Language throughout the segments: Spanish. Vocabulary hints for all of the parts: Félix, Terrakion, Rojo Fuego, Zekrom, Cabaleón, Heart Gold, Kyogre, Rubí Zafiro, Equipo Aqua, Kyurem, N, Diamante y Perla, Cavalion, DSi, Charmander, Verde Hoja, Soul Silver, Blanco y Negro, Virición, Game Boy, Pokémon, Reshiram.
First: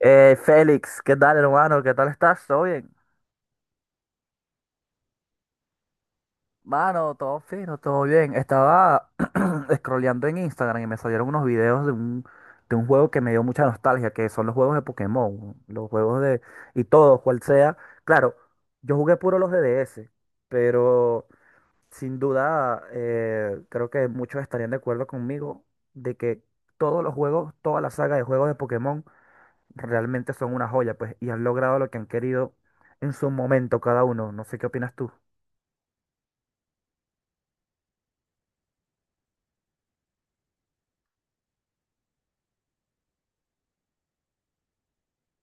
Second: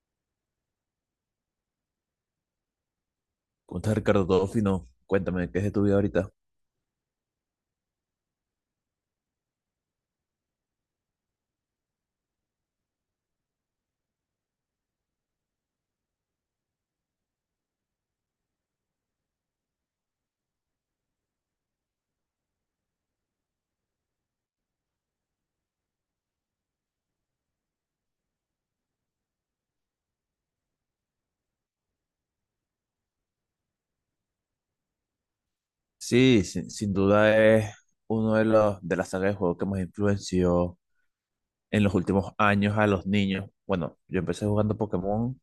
Félix, ¿qué tal, hermano? ¿Qué tal estás? ¿Todo bien? ¿Cómo estás, Ricardo? Todo fino. Cuéntame, ¿qué es de tu vida ahorita? Mano, todo fino, todo bien. Estaba scrolleando en Instagram y me salieron unos videos de un juego que me dio mucha nostalgia, que son los juegos de Pokémon, los juegos de... y todo, cual sea. Claro, yo jugué puro los de DS, pero sin duda creo que muchos estarían de acuerdo conmigo de que todos los juegos, toda la saga de juegos de Pokémon realmente son una joya, pues, y han logrado lo que han querido en su momento cada uno. No sé qué opinas tú. Sí, sin duda es uno de los de la saga de juegos que más influenció en los últimos años a los niños. Bueno, yo empecé jugando Pokémon,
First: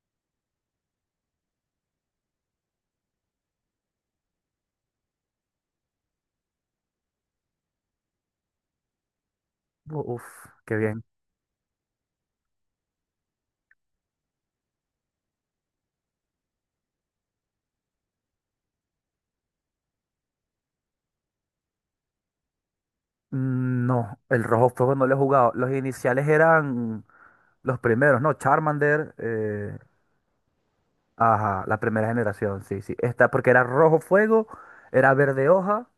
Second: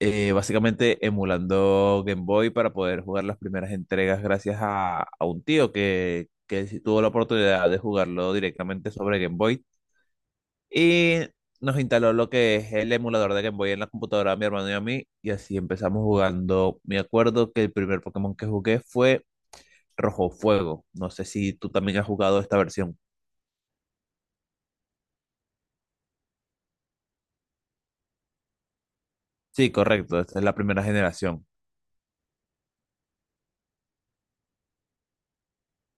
básicamente emulando Game Boy para poder jugar las primeras entregas gracias a un tío que sí tuvo la oportunidad de jugarlo directamente sobre Game Boy. Uf, qué bien. Y nos instaló lo que es el emulador de Game Boy en la computadora de mi hermano y a mí. Y así empezamos jugando. Me acuerdo que el primer Pokémon que jugué fue Rojo Fuego. No sé si tú también has jugado esta versión. Mm, no, el Rojo Fuego no lo he jugado. Los iniciales eran los primeros, ¿no? Charmander, Sí, correcto. Esta es la primera generación. ajá, la primera generación, sí, sí. Esta, porque era Rojo Fuego, era Verde Hoja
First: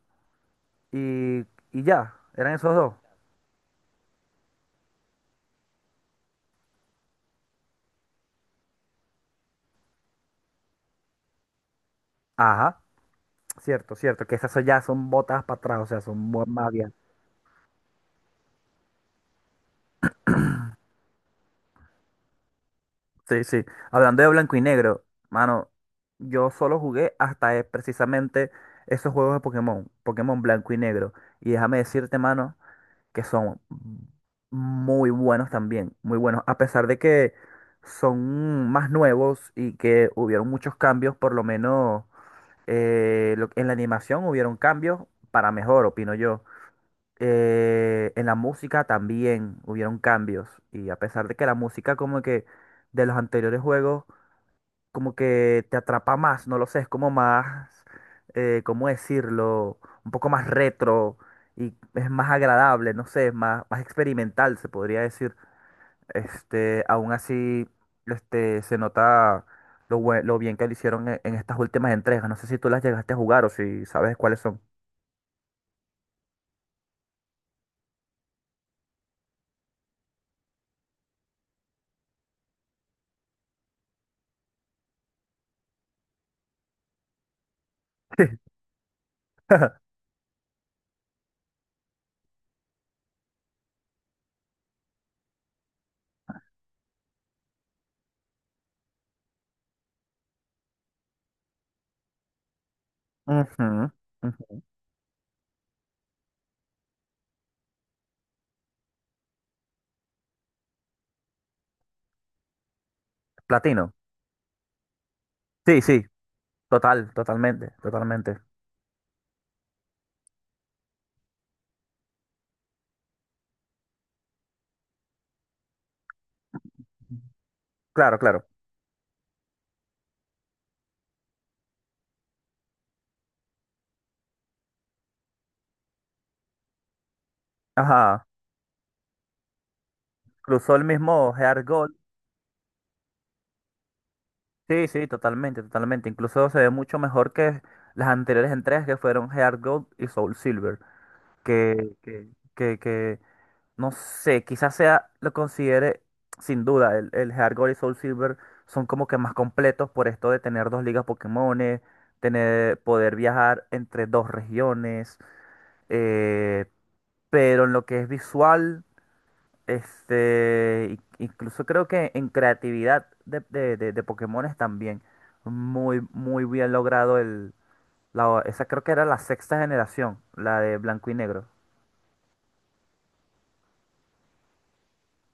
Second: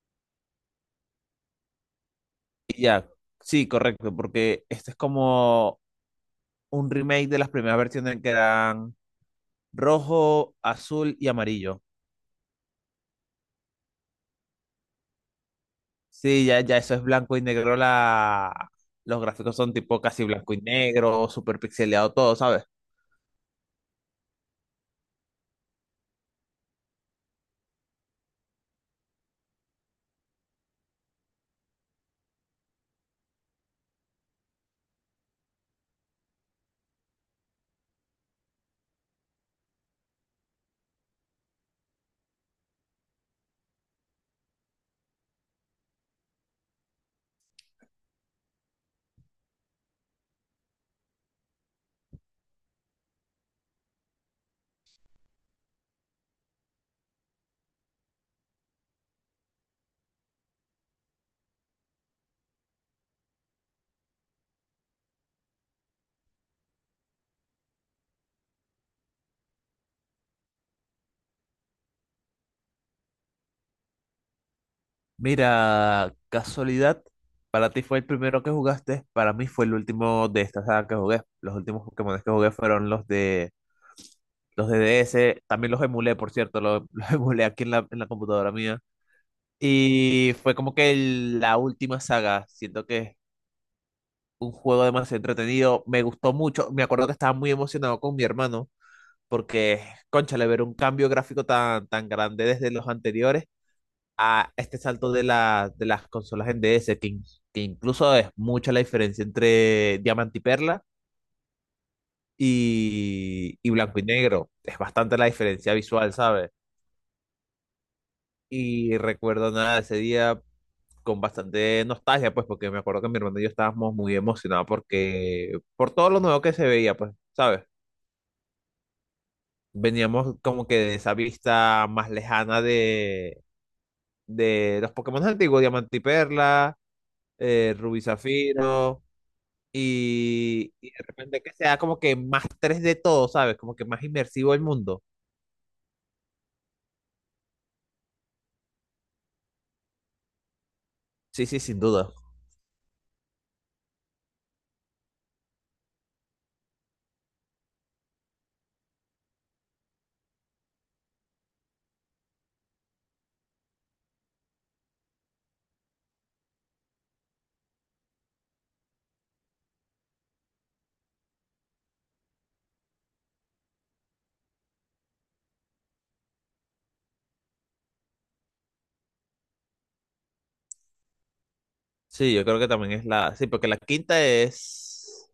y, y ya, eran esos Y dos. ya, sí, correcto. Porque este es como un remake de las primeras versiones que eran rojo, azul y amarillo. Ajá, cierto, cierto, que esas son- ya son botas para atrás, o sea, son mu- Sí, ya, más. ya eso es blanco y negro. La... Los gráficos son tipo casi blanco y negro, super pixeleado todo, ¿sabes? Sí, sí. Hablando de blanco y negro, mano, yo solo jugué hasta precisamente esos juegos de Pokémon, Pokémon blanco y negro. Y déjame decirte, mano, que son muy buenos también, muy buenos. A pesar de que son más nuevos y que hubieron muchos cambios, por lo menos lo- en la animación hubieron cambios para mejor, opino yo. En la música también hubieron cambios. Y a pesar de que la música como que de los anteriores juegos como que te atrapa más, no lo sé, es como más, ¿cómo decirlo? Un poco más retro y es más agradable, no sé, es más, más experimental, se podría decir. Este, aún así, este, se nota lo, bue- lo bien que lo hicieron en estas últimas entregas. No sé si tú las llegaste a jugar o si sabes cuáles son. Mira, casualidad, para ti fue el primero que jugaste, para mí fue el último de esta saga que jugué. Los últimos Pokémon que jugué fueron los de DS, también los emulé, por cierto, los, los emulé aquí en la computadora mía. Y fue como que la última saga. Siento que es un juego demasiado entretenido, me gustó mucho, me acuerdo que estaba muy emocionado con mi hermano, porque, cónchale, ver un cambio gráfico tan, tan grande desde los anteriores Ujú, a ujú. este salto de las consolas en DS, que incluso es mucha la diferencia entre Diamante y Perla y Platino. Blanco y Negro. Es bastante la diferencia Sí, sí, visual, ¿sabes? total, totalmente, totalmente. Y recuerdo nada ese día con bastante nostalgia, pues, porque me acuerdo que mi hermano y yo estábamos muy emocionados porque por todo lo nuevo que se veía, pues, ¿sabes? Claro, claro. Veníamos como que de esa vista más lejana de los Pokémon antiguos, Diamante y Perla, Rubí Ajá. Zafiro. Cruzó el Y de mismo repente que Heart. sea como que más tres de todo, ¿sabes? Como que más inmersivo el Sí, mundo. sí, totalmente, totalmente. Incluso se ve mucho mejor que las anteriores entregas que fueron Heart Gold y Soul Silver. Sí, sí, sin Que, duda. que, que, que, no sé, quizás sea, lo considere, sin duda, el Heart Gold y Soul Silver son como que más completos por esto de tener dos ligas Pokémones, tener, poder viajar entre dos regiones. eh, pero en lo que es visual. Este, in- incluso creo que en creatividad de Pokémones también. Muy, muy bien logrado el. La, esa creo que era la sexta generación, la de blanco y negro. Sí, yo creo que también es la. Sí, porque la quinta es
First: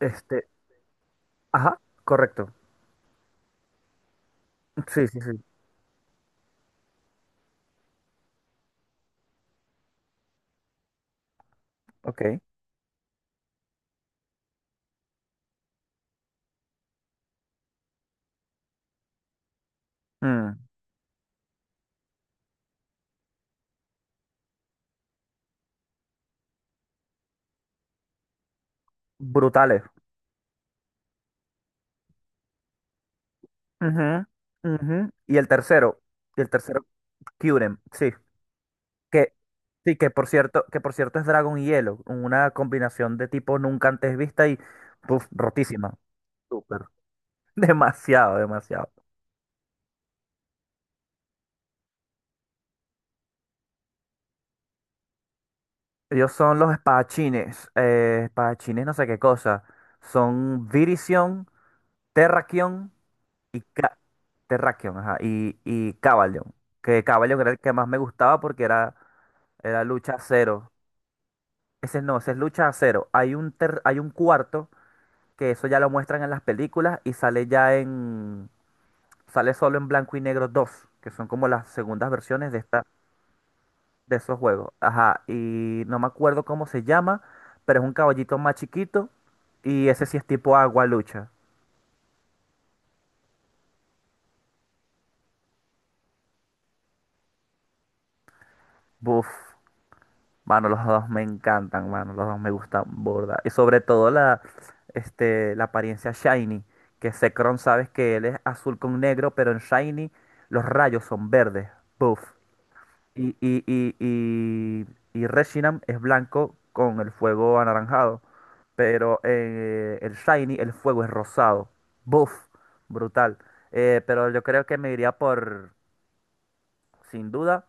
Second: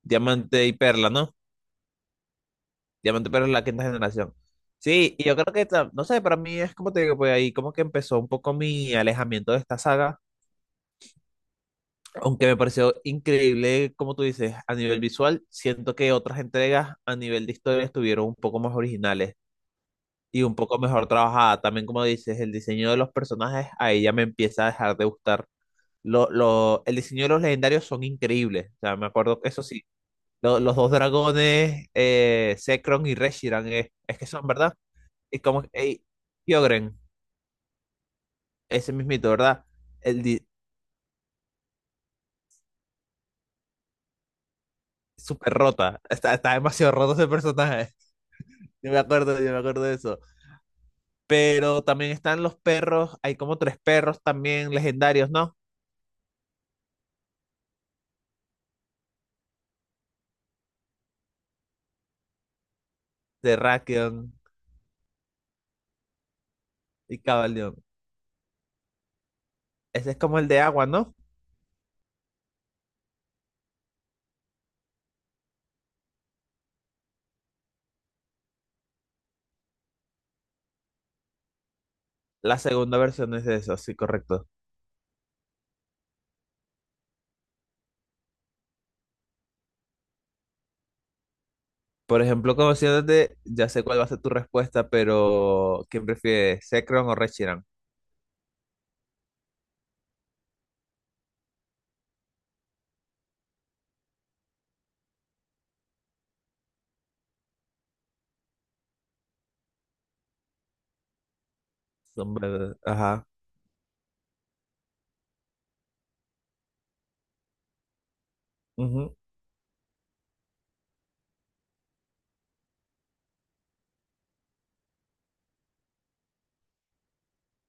Este, Diamante y Perla, ¿no? ajá, correcto. Diamante y Perla es la quinta generación. Sí, Sí, sí, y yo sí. creo que, no sé, para mí es como te digo, pues ahí como que empezó un poco mi alejamiento de esta saga, Ok. aunque me pareció increíble, como tú dices, a nivel visual. Siento que otras entregas a nivel de historia estuvieron un poco más originales y un Mm, poco mejor trabajada. También, como dices, el diseño de los personajes, ahí ya me empieza a dejar de gustar. El diseño de los legendarios son increíbles. O sea, me acuerdo que eso sí, brutales. Los dos dragones, Zekrom y Reshiram, es Ujú, que son, ¿verdad? ujú. Y Y el como, tercero. ey, Y el tercero, Kyogre, Kyurem, sí. ese mismito, Que, ¿verdad? sí, El di- que por cierto es Dragon y Hielo. Una combinación de tipos nunca antes vista y puf, súper rotísima. rota, está, está Súper. demasiado roto ese personaje. Demasiado, demasiado. Yo me acuerdo de eso. Pero también están los perros, hay como tres perros también legendarios, ¿no? Ellos son los espadachines. Espadachines, no sé qué cosa. Son Virición, Terrakion De y Ca- Terrakion Terrakion, ajá, y Cavalion. Que y Cavalion era el que Cabaleón. más me gustaba porque era, era Ese lucha es como el de cero. agua, ¿no? Ese no, ese es lucha cero. Hay un, ter- hay un cuarto que eso ya lo muestran en las películas y sale ya en. Sale solo en blanco y negro 2 que son como las segundas versiones de La esta segunda versión es de eso, sí, de esos correcto. juegos. Ajá, y no me acuerdo cómo se llama, pero es un caballito más chiquito y ese sí es tipo agua lucha. Por ejemplo, conociéndote, ya sé cuál va a ser tu respuesta, pero ¿quién prefiere, Zekrom o Reshiram? Buf, mano, los dos me encantan, mano, los dos me gustan borda. Y sobre todo la, este, la apariencia shiny, que Zekrom sabes que él es azul con negro, pero en shiny los rayos son verdes. Buf. Ajá. Y, y, y, y, y Reshiram es blanco con el fuego anaranjado. Ujú. Pero el Shiny, el fuego es rosado. Buff, brutal. Pero yo creo que me iría por, sin duda,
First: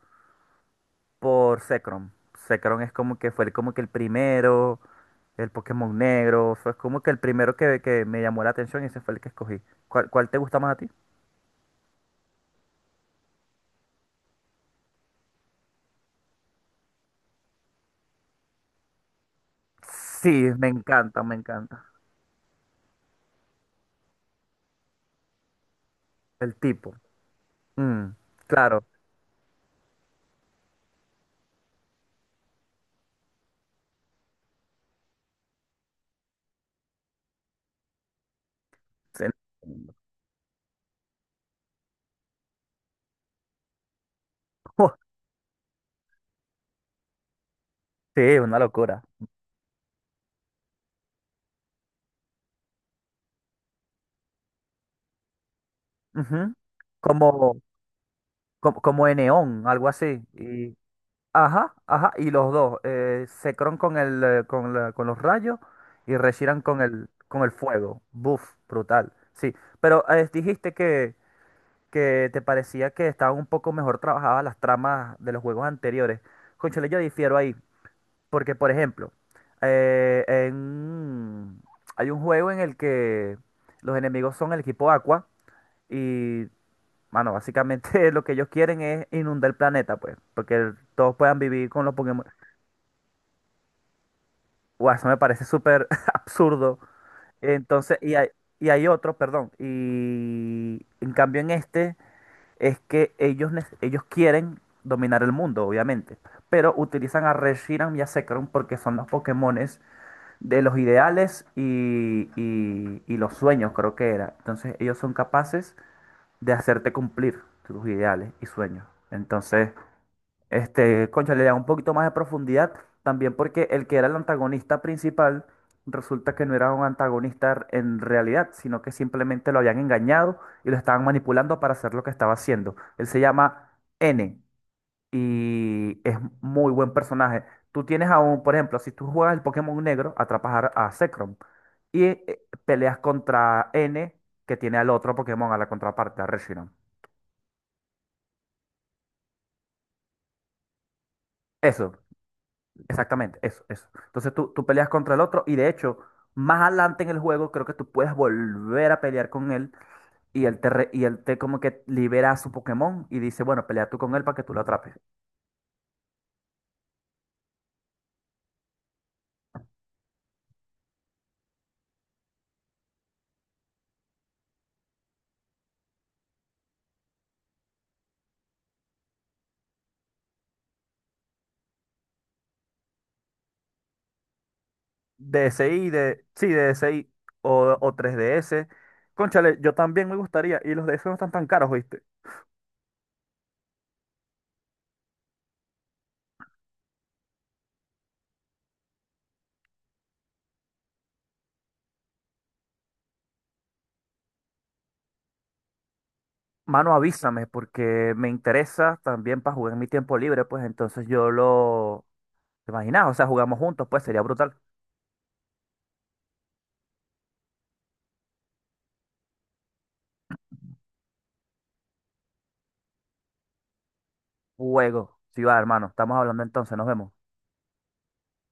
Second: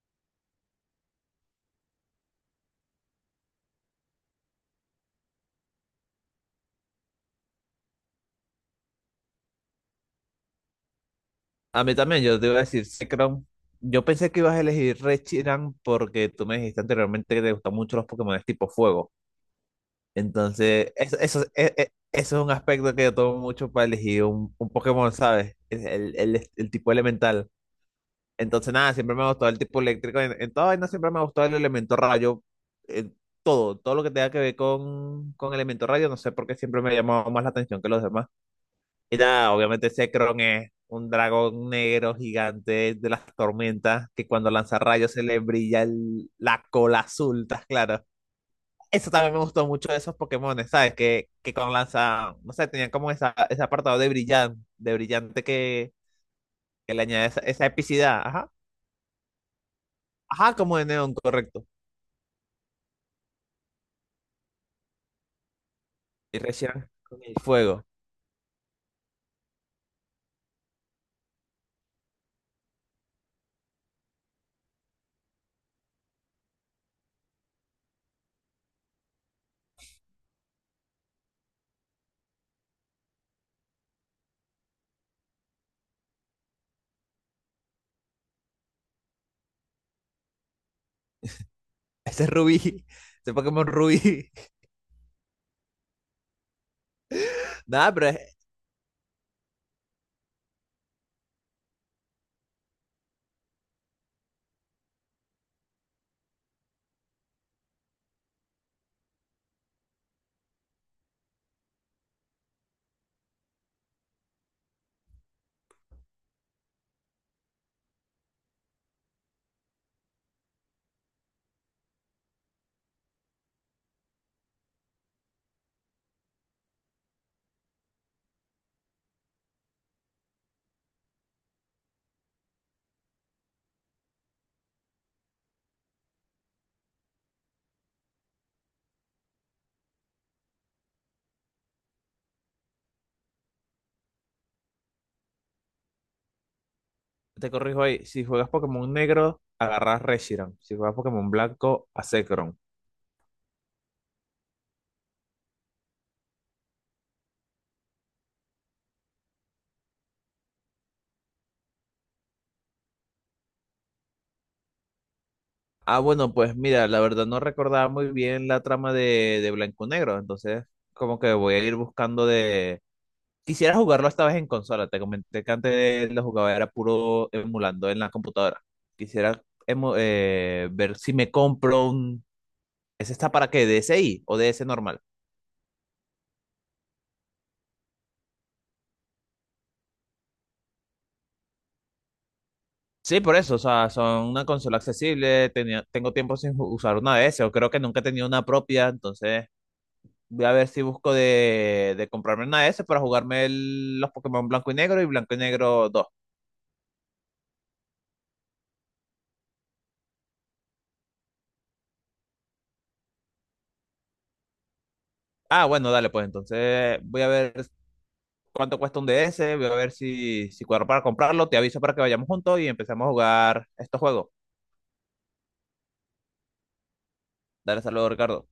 por Zekrom. Zekrom es como que fue como que el primero, el Pokémon negro. Fue como que el primero que me llamó la atención y ese fue el que escogí. ¿Cuál, cuál te gusta más a ti? A mí también, yo te iba a decir Zekrom. Yo pensé que ibas a elegir Reshiram porque tú me dijiste anteriormente que te gustan mucho los Pokémon tipo fuego. Sí, me Entonces, eso, encanta, me eso, e- encanta. e- eso es un aspecto que yo tomo mucho para elegir un Pokémon, ¿sabes? Es El, el, El el tipo tipo. elemental. Mm, Entonces, claro. nada, siempre me ha gustado el tipo eléctrico. En toda vaina siempre me ha gustado el elemento rayo. En todo, todo lo que tenga que ver con elemento rayo, no sé por qué siempre me ha llamado más la atención que los demás. Y Se- nada, obviamente Zekrom es un dragón negro gigante de las tormentas que cuando lanza rayos se le brilla la cola azul, ¿estás claro? Sí, es una locura. Eso también me gustó mucho de esos Pokémones, ¿sabes? Que con lanza, no sé, tenían como esa, ese apartado de brillante que, Ujú. que le añade esa, Como, esa epicidad. Ajá. como, como en neón algo así. Ajá, Y, como de neón, correcto. ajá, ajá. Y los dos, Zekrom con con la- con los rayos y Y Reshiram reaccionan con el con el fuego. fuego. Buf, brutal. Sí, pero dijiste que te parecía que estaban un poco mejor trabajadas las tramas de los juegos anteriores. Cónchale, yo difiero ahí. Porque, por ejemplo, en- hay un juego en el que los enemigos son el equipo Aqua. Y mano, básicamente lo que ellos quieren es inundar el planeta, pues, porque el- todos puedan vivir con los Este Pokémon. es Rubí. Este Pokémon Rubí. Guau, eso me parece súper absurdo. Nada, Entonces, pero y hay otro, perdón, y en cambio en este es que ellos, nec- ellos quieren dominar el mundo, obviamente, pero utilizan a Reshiram y a Zekrom porque son los Pokémones de los ideales y los sueños, creo que era. Entonces, ellos son capaces de hacerte cumplir tus ideales y sueños. Entonces... este, concha, le da un poquito más de profundidad también porque el que era el antagonista principal resulta que no era un antagonista en realidad, sino que simplemente lo habían engañado y lo estaban manipulando para hacer lo que estaba haciendo. Él se llama N y es muy buen personaje. Tú tienes aún, por ejemplo, si tú juegas el Pokémon Negro, atrapas a Zekrom y peleas contra N que tiene al otro Pokémon, a la contraparte, a Reshiram. te corrijo ahí. Si juegas Pokémon negro, agarras Reshiram. Si juegas Pokémon blanco, Eso. a Zekrom. Exactamente, eso, eso. Entonces tú peleas contra el otro y de hecho, más adelante en el juego creo que tú puedes volver a pelear con él y él te, re- y él te como que libera a su Pokémon y dice, bueno, pelea tú con él para que tú lo atrapes. Ah, bueno, pues mira, la verdad no recordaba muy bien la trama de blanco negro. Entonces, como que voy a ir buscando de. Quisiera jugarlo esta vez en consola. Te comenté que antes lo jugaba era puro emulando en la computadora. Quisiera ver si me compro un. ¿Ese está para qué? ¿DSi o DS normal? DSi, de, sí, DSi o 3DS. Cónchale, yo también me gustaría. Y los DS no están tan caros, ¿viste? Sí, por eso, o sea, son una consola accesible, tengo tiempo sin usar una DS, o creo que nunca he tenido una propia, entonces voy a ver si busco de comprarme una DS para jugarme los Pokémon Blanco y Negro y Blanco y Negro 2. Mano, avísame porque me interesa también para jugar en mi tiempo libre, pues entonces yo lo... ¿Te imaginas? O sea, jugamos juntos, pues sería brutal. Ah, bueno, dale, pues entonces voy a ver cuánto cuesta un DS, voy a ver si cuadro para comprarlo, te aviso para que vayamos juntos y empecemos a jugar estos juegos. Juego. Sí va, hermano. Estamos hablando entonces, nos vemos. Dale, saludos, Ricardo.